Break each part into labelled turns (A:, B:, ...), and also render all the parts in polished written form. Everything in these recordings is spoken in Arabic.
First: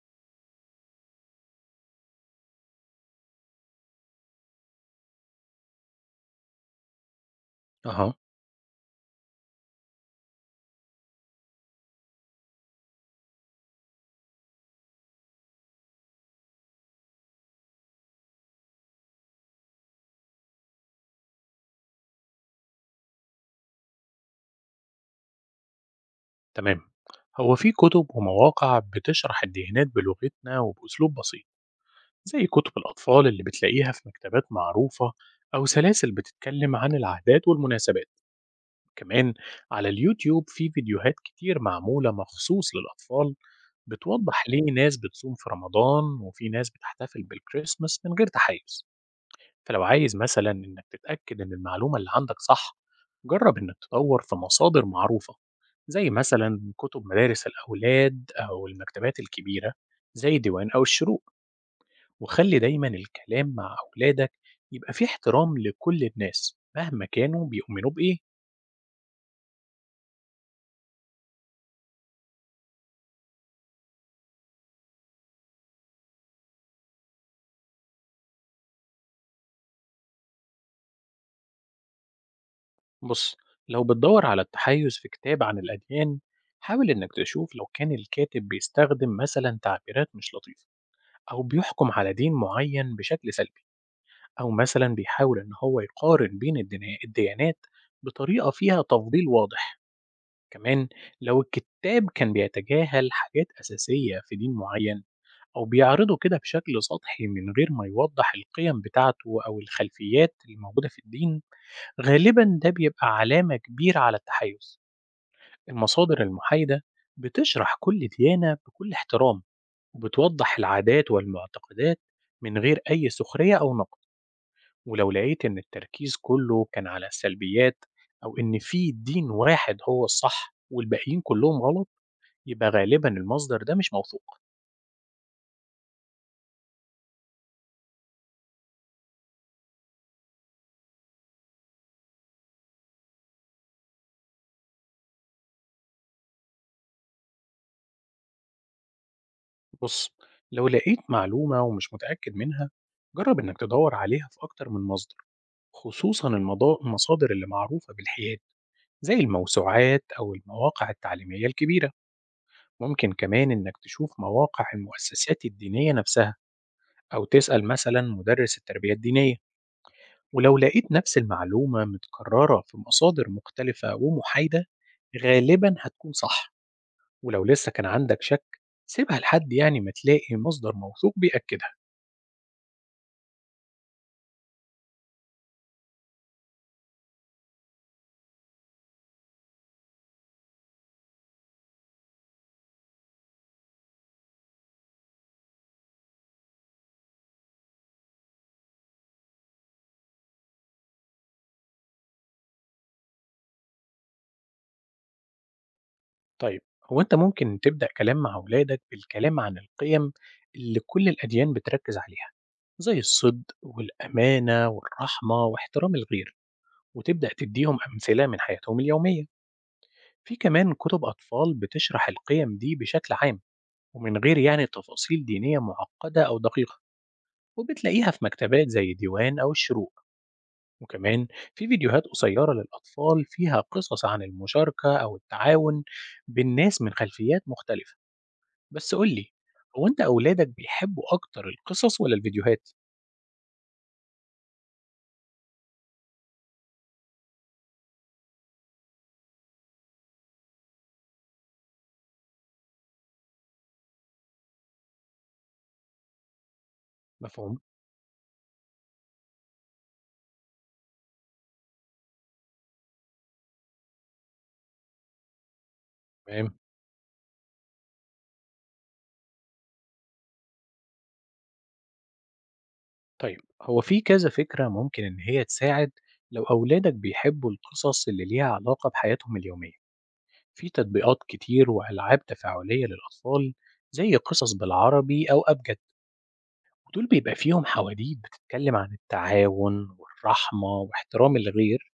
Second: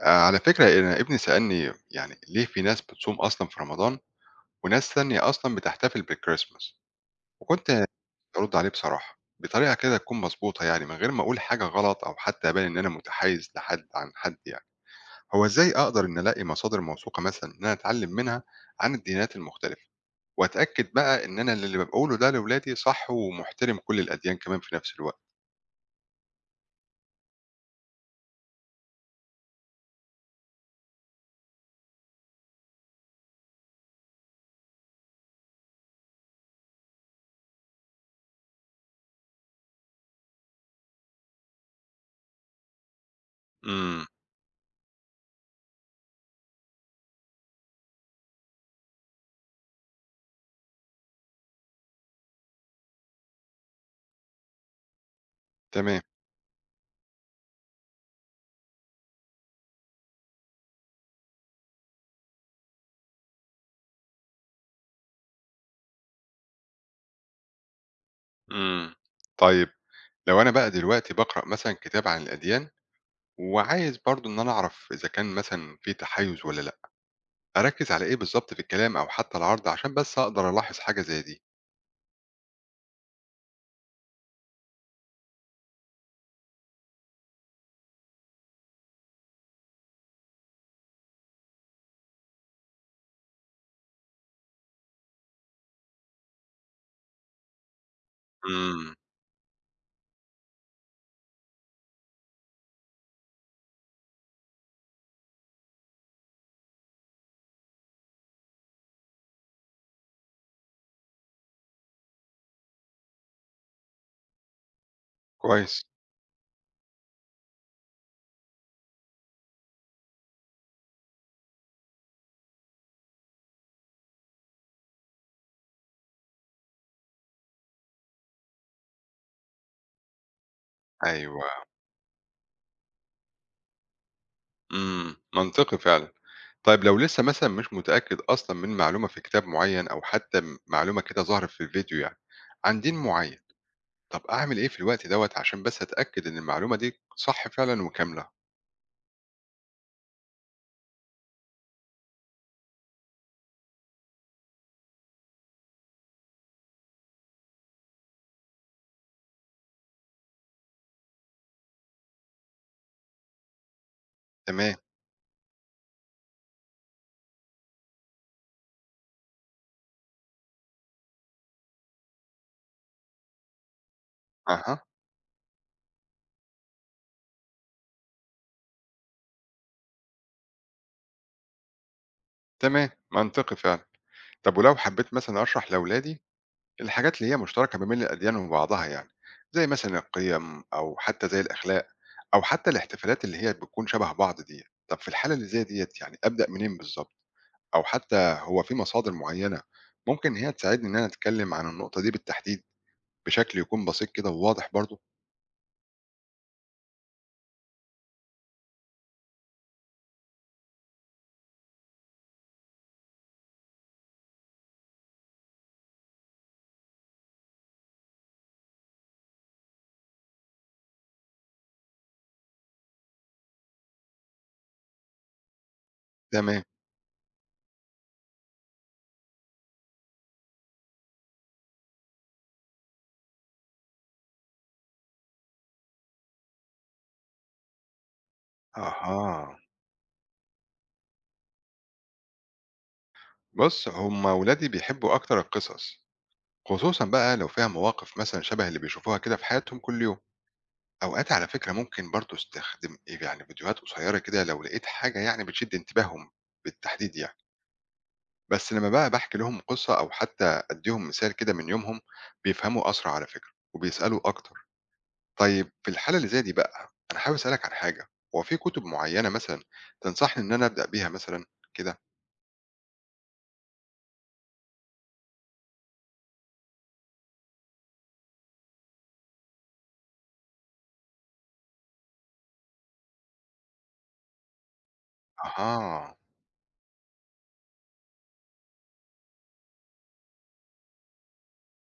A: على فكرة أنا ابني سألني يعني ليه في ناس بتصوم أصلًا في رمضان وناس تانية أصلًا بتحتفل بالكريسماس، وكنت
B: أها.
A: بارُد عليه بصراحة، بطريقة كده تكون مضبوطة يعني من غير ما أقول حاجة غلط أو حتى أبان إن أنا متحيز لحد عن حد يعني. هو إزاي أقدر إن ألاقي مصادر موثوقة مثلًا إن أنا أتعلم منها عن الديانات المختلفة، وأتأكد بقى إن أنا اللي باقوله ده لولادي صح ومحترم كل الأديان كمان في نفس الوقت؟
B: تمام. هو في كتب ومواقع بتشرح الديانات بلغتنا وبأسلوب بسيط، زي كتب الأطفال اللي بتلاقيها في مكتبات معروفة، أو سلاسل بتتكلم عن العادات والمناسبات. كمان على اليوتيوب في فيديوهات كتير معمولة مخصوص للأطفال
A: إمم،
B: بتوضح ليه ناس بتصوم في رمضان وفي ناس بتحتفل بالكريسماس من غير تحيز. فلو عايز مثلا إنك تتأكد إن المعلومة اللي عندك صح، جرب إنك تدور في مصادر معروفة،
A: تمام،
B: زي مثلا كتب مدارس الأولاد أو المكتبات الكبيرة، زي ديوان أو الشروق. وخلي دايما الكلام مع أولادك يبقى فيه احترام لكل الناس مهما كانوا بيؤمنوا بإيه.
A: إمم. طيب لو أنا بقى دلوقتي باقرأ مثلًا كتاب عن الأديان وعايز برضه إن أنا أعرف إذا كان مثلًا في تحيُّز والّا لأ، أركّز على إيه بالضبط في الكلام أو حتى العرض عشان بس أقدر ألاحظ حاجة زي دي؟
B: بص، لو بتدور على التحيز في كتاب عن الأديان، حاول إنك تشوف لو كان الكاتب بيستخدم مثلا تعبيرات مش لطيفة، أو بيحكم على دين معين بشكل سلبي، أو مثلا بيحاول إن هو يقارن بين الديانات بطريقة فيها
A: إمم،
B: تفضيل واضح. كمان لو الكتاب كان بيتجاهل حاجات أساسية في دين معين، أو بيعرضه كده بشكل سطحي من غير ما يوضح القيم بتاعته أو الخلفيات الموجودة في الدين، غالبا ده بيبقى علامة كبيرة على التحيز.
A: كويس،
B: المصادر المحايدة بتشرح كل ديانة بكل احترام، وبتوضح العادات والمعتقدات من غير أي سخرية أو نقد. ولو لقيت إن التركيز كله كان على السلبيات، أو إن في دين واحد هو الصح والباقيين
A: أيوه،
B: كلهم غلط، يبقى غالبا المصدر ده مش موثوق.
A: إمم، منطقي فعلًا. طيب لو لسه مثلًا مش متأكد أصلًا من معلومة في كتاب معيّن أو حتى م معلومة كده ظهرت في الفيديو يعني عن دين معيّن، طب أعمل إيه في الوقت دوّة عشان بس أتأكد إن المعلومة دي صح فعلًا وكاملة؟
B: بص، لو لقيت معلومة ومش متأكد منها، جرب إنك تدور عليها في أكتر من مصدر، خصوصا المصادر اللي معروفة بالحياد، زي الموسوعات أو المواقع التعليمية الكبيرة. ممكن كمان إنك تشوف مواقع
A: تمام،
B: المؤسسات الدينية نفسها، أو تسأل مثلا مدرس التربية الدينية. ولو لقيت نفس المعلومة متكررة في مصادر مختلفة ومحايدة،
A: أها،
B: غالبا هتكون صح. ولو لسه كان عندك شك، سيبها لحد يعني ما تلاقي مصدر موثوق بيأكدها.
A: تمام، منطقي فعلًا. طب ولو حبّيت مثلًا أشرح لأولادي الحاجات اللي هي مشتركة ما بين الأديان وبعضها يعني زي مثلا القيم أو حتى زي الأخلاق أو حتى الاحتفالات اللي هي بتكون شبه بعض دي. طب في الحالة اللي زي ديت يعني أبدأ منين بالظبط، أو حتى هو في مصادر معينة ممكن هي تساعدني إن أنا أتكلم عن النقطة دي بالتحديد بشكل يكون بسيط كده وواضح برضه؟
B: طيب، هو أنت ممكن تبدأ كلام مع أولادك بالكلام عن القيم اللي كل الأديان بتركز عليها، زي الصدق والأمانة والرحمة واحترام الغير، وتبدأ تديهم أمثلة من حياتهم اليومية. في كمان كتب أطفال بتشرح القيم دي بشكل عام، ومن غير يعني تفاصيل دينية معقدة أو
A: تمام.
B: دقيقة، وبتلاقيها في مكتبات زي الديوان أو الشروق. وكمان في فيديوهات قصيرة للأطفال فيها قصص عن المشاركة أو التعاون بين ناس من خلفيات مختلفة. بس قولي،
A: أها.
B: هو أنت أولادك بيحبوا أكتر القصص ولا الفيديوهات؟
A: بص، هما ولادي بيحبوا أكتر القصص، خصوصا بقى لو فيها مواقف مثلا شبه اللي بيشوفوها كده في حياتهم كل يوم. أوقات على فكرة ممكن برضه استخدم ايه يعني فيديوهات قصيرة كده لو لقيت حاجة يعني بتشد انتباههم بالتحديد يعني.
B: مفهوم؟
A: بس لما بقى بحكي لهم قصة أو حتى أديهم مثال كده من يومهم، بيفهموا أسرع على فكرة وبيسألوا أكتر. طيب في الحالة اللي زي دي
B: تمام.
A: بقى أنا حابب أسألك عن حاجة. هو في كتب معينة مثلا تنصحني إن أنا أبدأ بيها مثلا كده؟
B: طيب هو في كذا فكرة ممكن إن هي تساعد. لو أولادك بيحبوا القصص اللي ليها علاقة بحياتهم اليومية، في تطبيقات كتير وألعاب تفاعلية للأطفال، زي قصص بالعربي أو أبجد.
A: أها.
B: ودول بيبقى فيهم حواديت بتتكلم عن التعاون والرحمة واحترام الغير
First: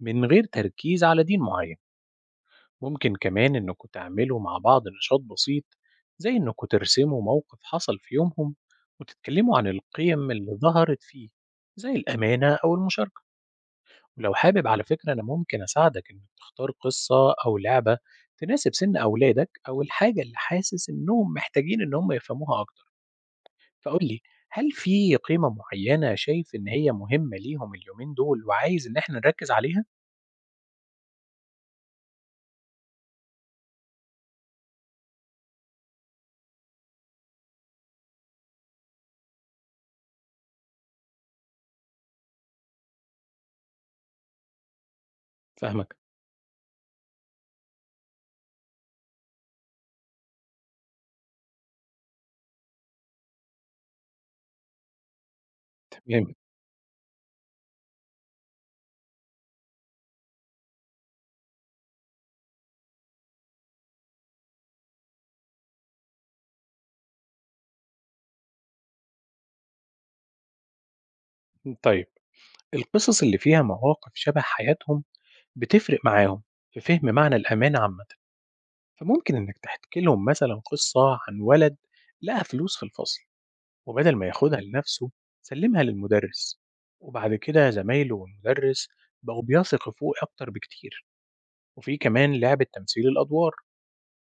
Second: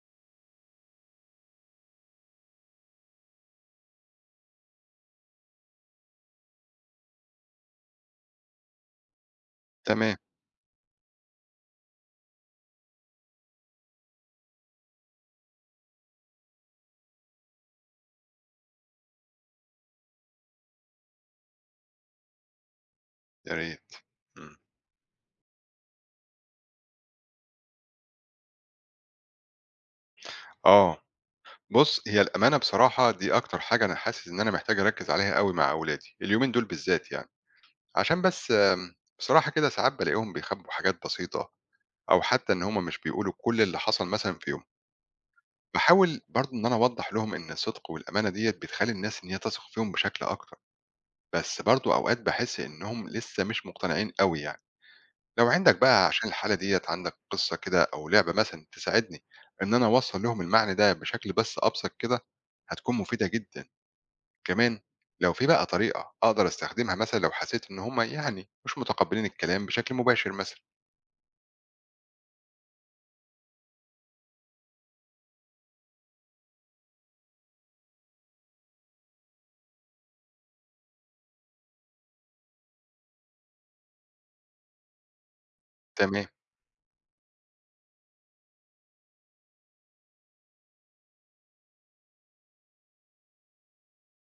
B: من غير تركيز على دين معين. ممكن كمان إنكم تعملوا مع بعض نشاط بسيط، زي إنكم ترسموا موقف حصل في يومهم وتتكلموا عن
A: تمام.
B: القيم اللي ظهرت فيه، زي الأمانة أو المشاركة. ولو حابب، على فكرة أنا ممكن أساعدك إنك تختار قصة أو لعبة تناسب سن أولادك أو الحاجة اللي حاسس إنهم محتاجين إن هم يفهموها أكتر.
A: يا ريت.
B: فقول لي،
A: مم.
B: هل في قيمة معينة شايف إن هي مهمة ليهم اليومين دول وعايز إن إحنا نركز عليها؟
A: آه. بص، هي الأمانة بصراحة دي أكتر حاجة أنا حاسس إن أنا محتاج أركز عليها قوي مع أولادي اليومين دول بالذات يعني. عشان بس بصراحة كده ساعات بالاقيهم بيخبّوا حاجات بسيطة، أو حتى إن هم مش بيقولوا كل اللي حصل مثلًا في يومهم.
B: فاهمك.
A: باحاول برضه إن أنا أوضّح لهم إن الصدق والأمانة ديّة بتخلّي الناس إن هي تثق فيهم بشكل أكتر، بس برضه أوقات باحس إنهم لسه مش مقتنعين أوي يعني. لو عندك بقى عشان
B: تمام.
A: الحالة ديّة عندك قصة كده أو لعبة مثلًا تساعدني إن أنا أوصّل لهم المعنى ده بشكل بس أبسط كده، هتكون مفيدة جدًا. كمان لو في بقى طريقة أقدر أستخدمها مثلًا لو حسيت إن هم يعني مش متقبلين الكلام بشكل مباشر مثلًا.
B: طيب، القصص اللي فيها مواقف شبه حياتهم بتفرق معاهم في فهم معنى الأمان عامة. فممكن إنك تحكي لهم مثلا قصة عن ولد لقى فلوس في الفصل، وبدل ما ياخدها لنفسه سلمها
A: تمام،
B: للمدرس، وبعد كده زمايله والمدرس بقوا بيثقوا فيه أكتر بكتير. وفي كمان لعبة تمثيل الأدوار،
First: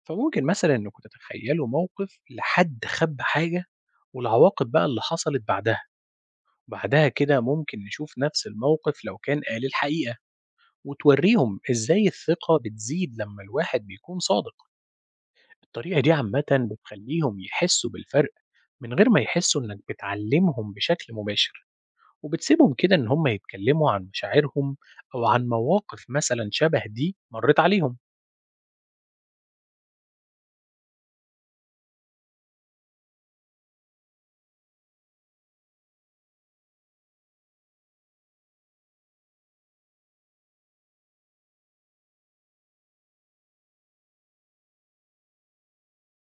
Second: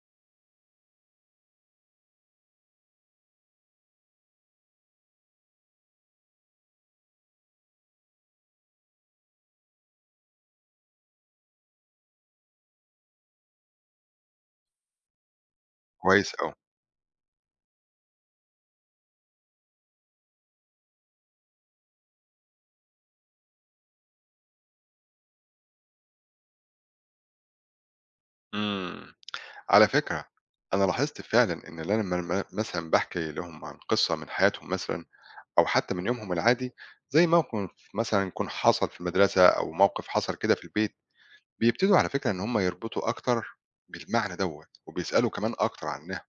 B: فممكن مثلا إنكم تتخيلوا موقف لحد خب حاجة، والعواقب بقى اللي حصلت بعدها. بعدها كده ممكن نشوف نفس الموقف لو كان قال الحقيقة، وتوريهم إزاي الثقة بتزيد لما الواحد بيكون صادق. الطريقة دي
A: كويس
B: عامة
A: أوي.
B: بتخليهم يحسوا بالفرق من غير ما يحسوا إنك بتعلمهم بشكل مباشر، وبتسيبهم كده إن هم يتكلموا عن مشاعرهم أو عن مواقف مثلا شبه دي مرّت عليهم.
A: إمم. على فكرة أنا لاحظت فعلًا إن لمّا م مثلًا باحكي لهم عن قصة من حياتهم مثلًا أو حتى من يومهم العادي، زي موقف مثلًا يكون حصل في المدرسة أو موقف حصل كده في البيت، بيبتدوا على فكرة إن هم يربطوا أكتر بالمعنى دوّة، وبيسألوا كمان أكتر عنها.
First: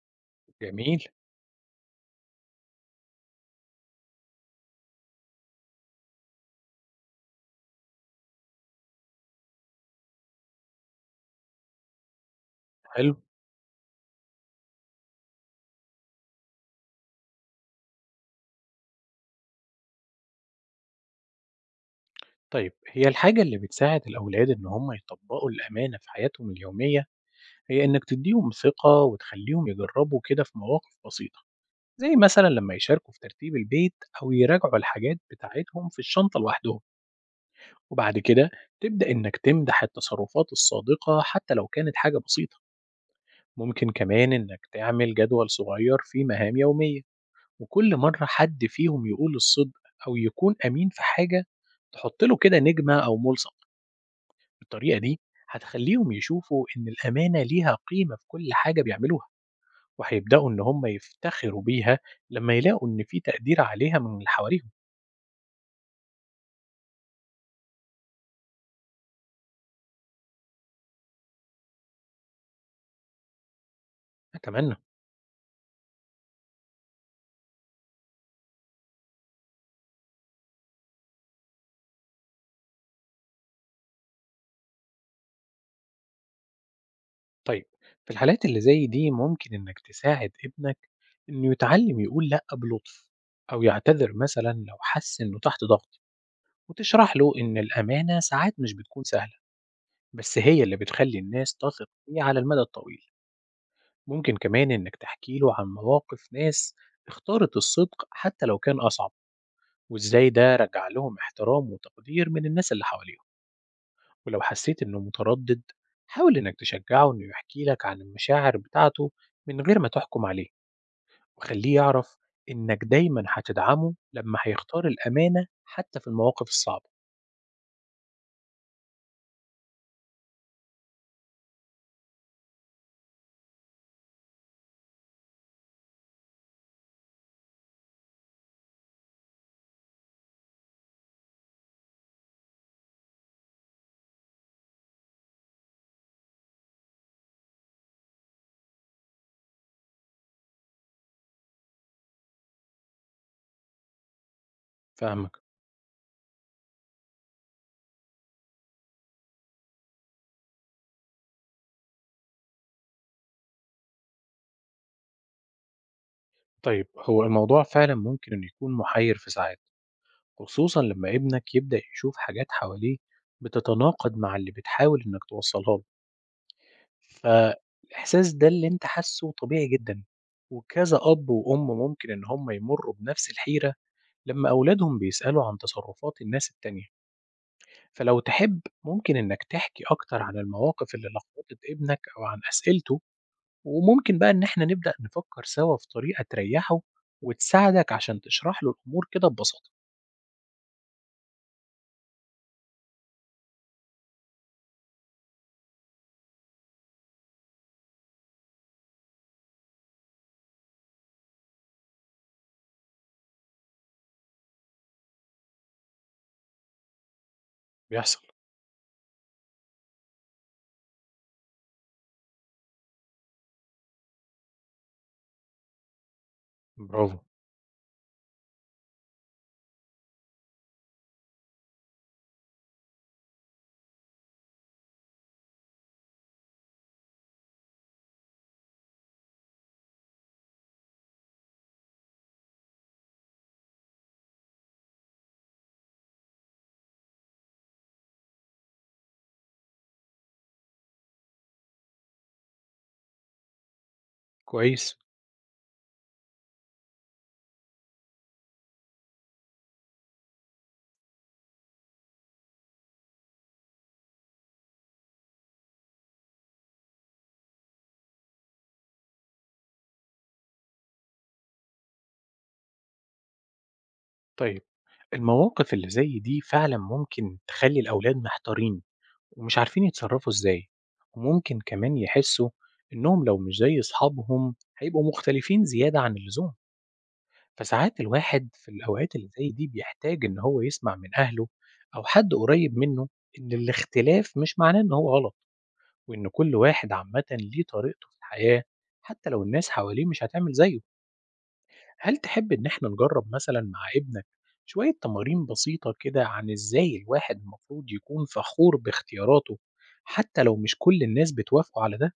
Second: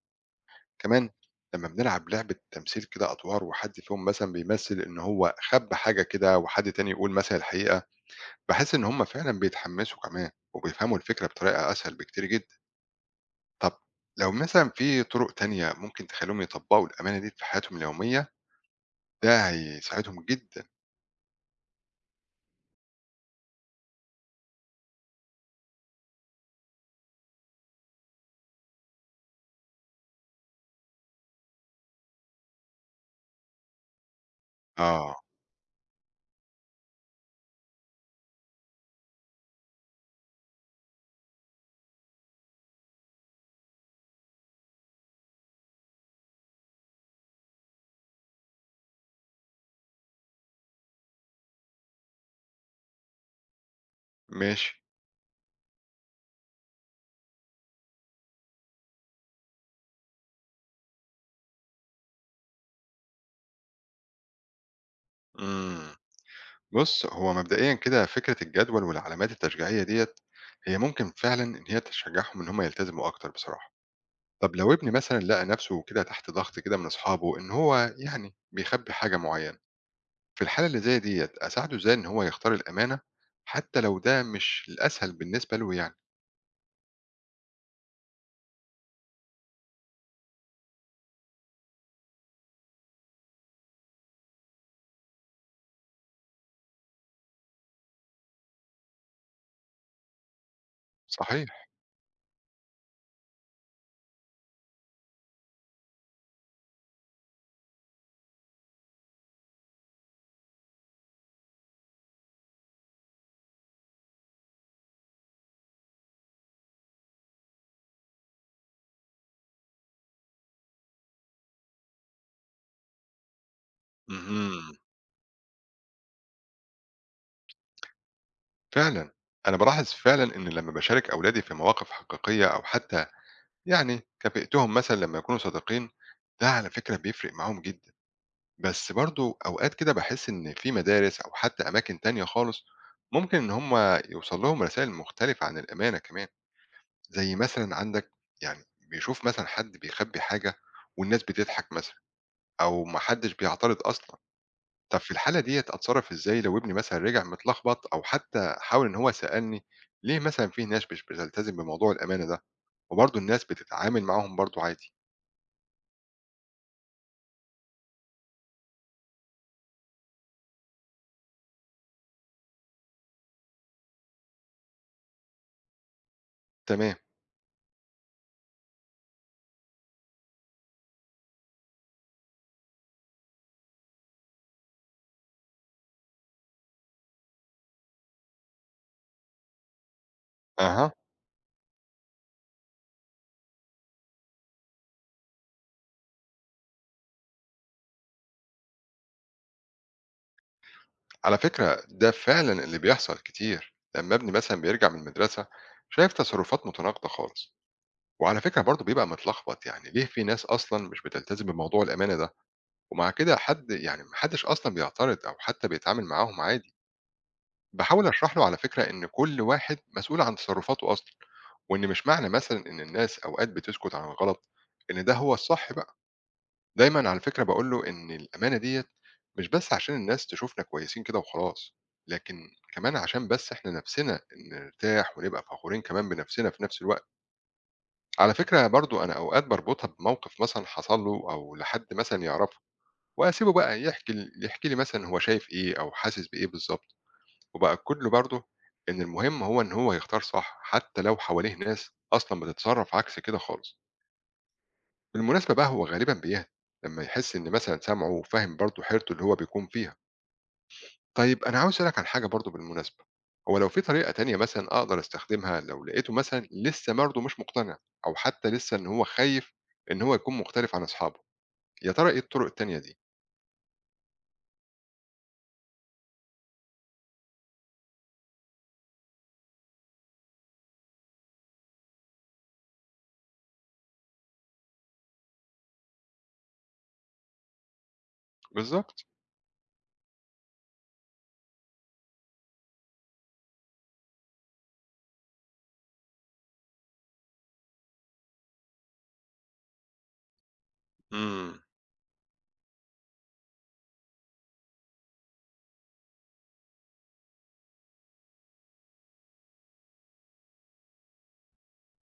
B: جميل.
A: كمان لمّا بنلعب لعبة تمثيل كده أدوار وحد فيهم مثلًا بيمثل إن هو خَبّ حاجة كده وحد تاني يقول مثلًا الحقيقة، باحس إن هم فعلًا بيتحمسوا كمان وبيفهموا الفكرة بطريقة أسهل بكتير جدًا.
B: حلو.
A: طب لو مثلًا في طرق تانية ممكن تخلّيهم يطبّقوا الأمانة دي في حياتهم اليومية، ده هيساعدهم جدًا.
B: طيب، هي الحاجة اللي بتساعد الأولاد إن هم يطبّقوا الأمانة في حياتهم اليومية، هي إنك تدّيهم ثقة وتخلّيهم يجرّبوا كده في مواقف بسيطة، زي مثلا لمّا يشاركوا في ترتيب البيت أو يراجعوا
A: آه،
B: الحاجات بتاعتهم في الشنطة لوحدهم. وبعد كده تبدأ إنك تمدح التصرفات الصادقة حتى لو كانت حاجة بسيطة. ممكن كمان إنك تعمل جدول صغير فيه مهام يومية، وكل مرة حد فيهم يقول الصدق أو يكون أمين في حاجة، تحط له كده نجمة أو ملصق.
A: ماشي.
B: بالطريقة دي هتخليهم يشوفوا إن الأمانة ليها قيمة في كل حاجة بيعملوها، وهيبدأوا إن هم يفتخروا بيها لما يلاقوا إن في تقدير عليها من اللي حواليهم.
A: إمم. بُص، هو مبدئيًا كده فكرة الجدول والعلامات التشجيعية ديّة، هي ممكن فعلًا إن هي تشجّعهم إن هم يلتزموا أكتر بصراحة. طب لو
B: أتمنى.
A: ابني مثلًا لقى نَفْسه كده تحت ضغط كده من أصحابه إن هو يعني بيخبّي حاجة معيّنة، في الحالة اللي زي ديّة أساعده إزاي إن هو يختار الأمانة، حتى لو ده مش الأسهل بالنسبة له يعني؟
B: طيب، في الحالات اللي زي دي ممكن إنك تساعد ابنك إنه يتعلم يقول لأ بلطف، أو يعتذر مثلا لو حس إنه تحت ضغط، وتشرح له إن الأمانة ساعات مش بتكون سهلة، بس هي اللي بتخلي الناس
A: صحيح.
B: تثق فيه على المدى الطويل. ممكن كمان إنك تحكي له عن مواقف ناس اختارت الصدق حتى لو كان أصعب، وإزاي ده رجع لهم احترام وتقدير من الناس اللي حواليهم. ولو حسيت إنه متردد، حاول إنك تشجعه إنه يحكي لك عن المشاعر بتاعته من غير ما تحكم عليه، وخليه يعرف إنك دايما هتدعمه لما
A: اهم.
B: هيختار الأمانة حتى في المواقف الصعبة.
A: فعلا أنا بلاحظ فعلا إن لما بشارك أولادي في مواقف حقيقية أو حتى يعني كافئتهم مثلا لما يكونوا صادقين، ده على فكرة بيفرق معاهم جدا. بس برضو أوقات كده بحس إن في مدارس أو حتى أماكن تانية خالص ممكن إن هم يوصل لهم رسائل مختلفة عن الأمانة كمان، زي مثلا عندك يعني بيشوف مثلا حد بيخبي حاجة والناس بتضحك مثلا، أو محدش بيعترض أصلا. طب في
B: فاهمك.
A: الحالة ديّة أتصرّف إزاي لو ابني مثلًا رجع متلخبط أو حتى حاول إن هو سألني ليه مثلًا في ناس مش بتلتزم بموضوع الأمانة ده، وبرضه الناس بتتعامل معاهم برضه عادي؟
B: طيب، هو الموضوع فعلا ممكن إنه يكون محير في ساعات، خصوصًا لما ابنك يبدأ يشوف حاجات حواليه بتتناقض مع اللي بتحاول إنك توصّلها له.
A: تمام،
B: فالإحساس ده اللي أنت حاسّه طبيعي جدًا، وكذا أب وأم ممكن إن هم يمرّوا بنفس الحيرة لما أولادهم بيسألوا عن تصرّفات الناس التانية. فلو تحب ممكن إنك تحكي أكتر عن
A: أها،
B: المواقف اللي لخبطت ابنك أو عن أسئلته، وممكن بقى إن إحنا نبدأ نفكّر سوا في طريقة تريّحه وتساعدك عشان تشرح له الأمور كده ببساطة.
A: على فكرة ده فعلًا اللي بيحصل كتير، لمّا ابني مثلًا بيرجع من المدرسة شايف تصرفات متناقضة خالص، وعلى فكرة برضه بيبقى متلخبط يعني ليه في ناس أصلًا مش بتلتزم بموضوع الأمانة ده، ومع كده حد يعني ما حدش أصلًا بيعترض أو حتى بيتعامل معاهم عادي. بحاول
B: بيحصل.
A: اشرح له على فكره ان كل واحد مسؤول عن تصرفاته اصلا، وان مش معنى مثلا ان الناس اوقات بتسكت عن الغلط ان ده هو الصح بقى. دايما
B: برافو.
A: على فكره بقول له ان الامانه ديت مش بس عشان الناس تشوفنا كويسين كده وخلاص، لكن كمان عشان بس احنا نفسنا نرتاح ونبقى فخورين كمان بنفسنا في نفس الوقت. على فكره برضو انا اوقات بربطها بموقف مثلا حصل له او لحد مثلا يعرفه، واسيبه بقى يحكي لي مثلا هو شايف ايه او حاسس بايه بالظبط، وبقى كُلّه برضه إن المهم هو إن هو يختار صح، حتّى لو حواليه ناس أصلًا بتتصرّف عكس كده خالص.
B: كويس.
A: بالمناسبة بقى هو غالبًا بيهدى لمّا يحس إن مثلًا سمعه وفاهم برضه حيرته اللي هو بيكون فيها. طيب أنا عاوز أسألك عن حاجة برضه بالمناسبة، هو لو في طريقة تانية مثلًا أقدر أستخدمها لو لقيته مثلًا لسّه برضه مش مقتنع أو حتّى لسّه إن هو خايف إن هو يكون مختلف عن أصحابه، يا ترى إيه الطُرق التانية دي؟
B: طيب، المواقف اللي زي دي فعلا ممكن تخلي الأولاد محتارين ومش عارفين يتصرفوا إزاي، وممكن كمان يحسوا إنهم لو مش زي أصحابهم هيبقوا مختلفين زيادة عن اللزوم. فساعات الواحد في
A: بالضبط،
B: الأوقات اللي زي دي بيحتاج إن هو يسمع من أهله أو حد قريب منه إن الاختلاف مش معناه إن هو غلط، وإن كل واحد عامة ليه طريقته في الحياة حتى لو الناس حواليه مش هتعمل زيه.
A: إمم.
B: هل تحب إن إحنا نجرب مثلًا مع ابنك شوية تمارين بسيطة كده عن إزاي الواحد المفروض يكون فخور باختياراته، حتى لو مش كل الناس بتوافقوا على ده؟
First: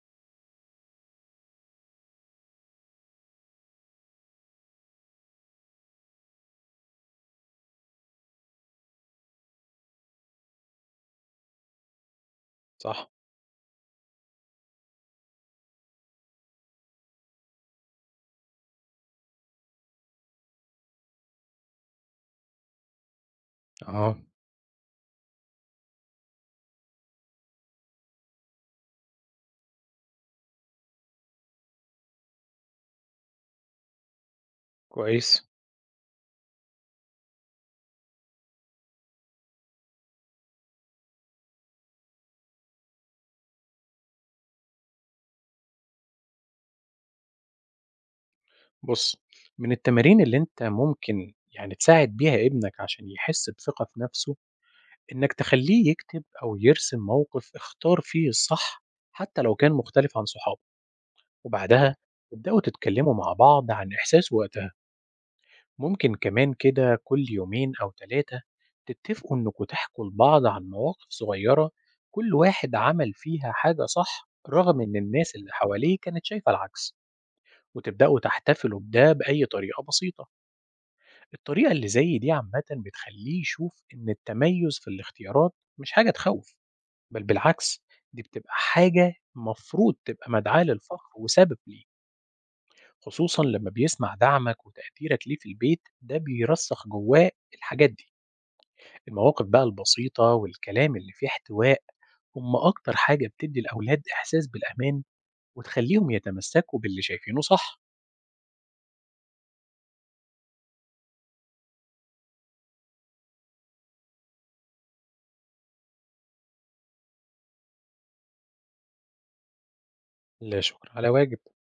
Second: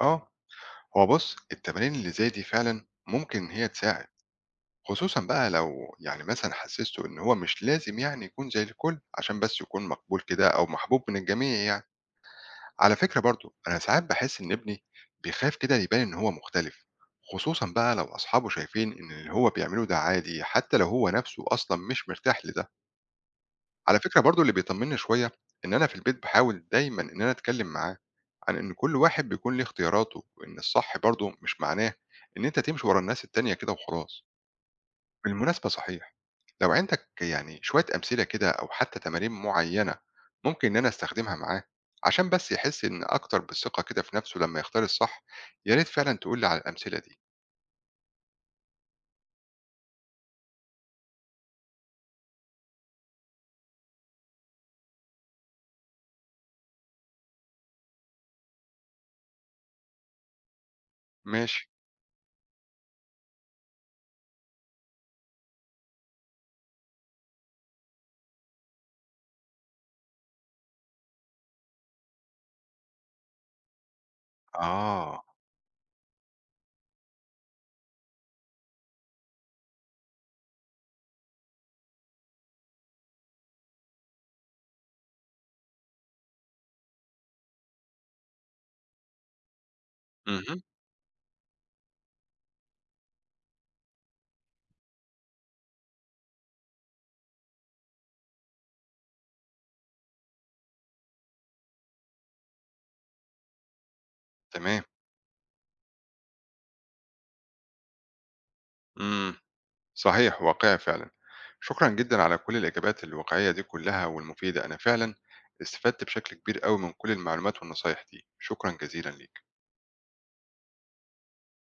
A: آه. هو بُص، التمارين اللي زي دي فعلًا ممكن إن هي تساعد. خصوصًا بقى لو يعني مثلًا حسّسته إن هو مش لازم يعني يكون زي الكل، عشان بس يكون مقبول كده أو محبوب من الجميع يعني. على
B: صح.
A: فكرة برضه أنا ساعات باحس إن ابني بيخاف كده يبان إن هو مختلف، خصوصًا بقى لو أصحابه شايفين إن اللي هو بيعمله ده عادي، حتى لو هو نَفْسه أصلًا مش مرتاح لده. على
B: آه.
A: فكرة برضه اللي بيطمّني شوية إن أنا في البيت باحاول دايمًا إن أنا أتكلّم معاه عن إن كل واحد بيكون ليه اختياراته، وإن الصح برضه مش معناه إن أنت تمشي ورا الناس التانية كده وخلاص.
B: كويس.
A: بالمناسبة صحيح، لو عندك يعني شوية أمثلة كده أو حتى تمارين معينة ممكن إن أنا أستخدمها معاه عشان بس يحس إن أكتر بالثقة كده في نفسه لما يختار الصح، يا ريت فعلا تقول لي على الأمثلة دي.
B: بُص، من التمارين اللي أنت ممكن يعني تساعد بيها ابنك عشان يحس بثقة في نفسه، إنك تخلّيه يكتب أو يرسم موقف اختار فيه الصح حتى لو كان مختلف عن صحابه،
A: ماشي.
B: وبعدها تبدأوا تتكلموا مع بعض عن إحساسه وقتها. ممكن كمان كده كل يومين أو ثلاثة تتفقوا إنكوا تحكوا لبعض عن مواقف صغيرة كل واحد عمل فيها حاجة صح رغم إن
A: آه.
B: الناس اللي حواليه كانت شايفة العكس، وتبدأوا تحتفلوا بده بأي طريقة بسيطة. الطريقة اللي زي دي عامة بتخليه يشوف إن التميز في الاختيارات مش حاجة تخوف، بل بالعكس دي بتبقى حاجة مفروض تبقى
A: اهم.
B: مدعاة للفخر وسبب ليه، خصوصا لما بيسمع دعمك وتقديرك ليه في البيت، ده بيرسخ جواه الحاجات دي. المواقف بقى البسيطة والكلام اللي فيه احتواء هم أكتر حاجة بتدي الأولاد إحساس
A: تمام.
B: بالأمان وتخليهم يتمسكوا باللي شايفينه صح.
A: إمم. صحيح واقعي فعلا. شكرًا جدًا على كل الإجابات الواقعية دي كلها والمفيدة، أنا فعلًا استفدت بشكل كبير أوي من كل المعلومات والنصايح دي، شكرًا جزيلًا ليك.
B: لا شكر على واجب.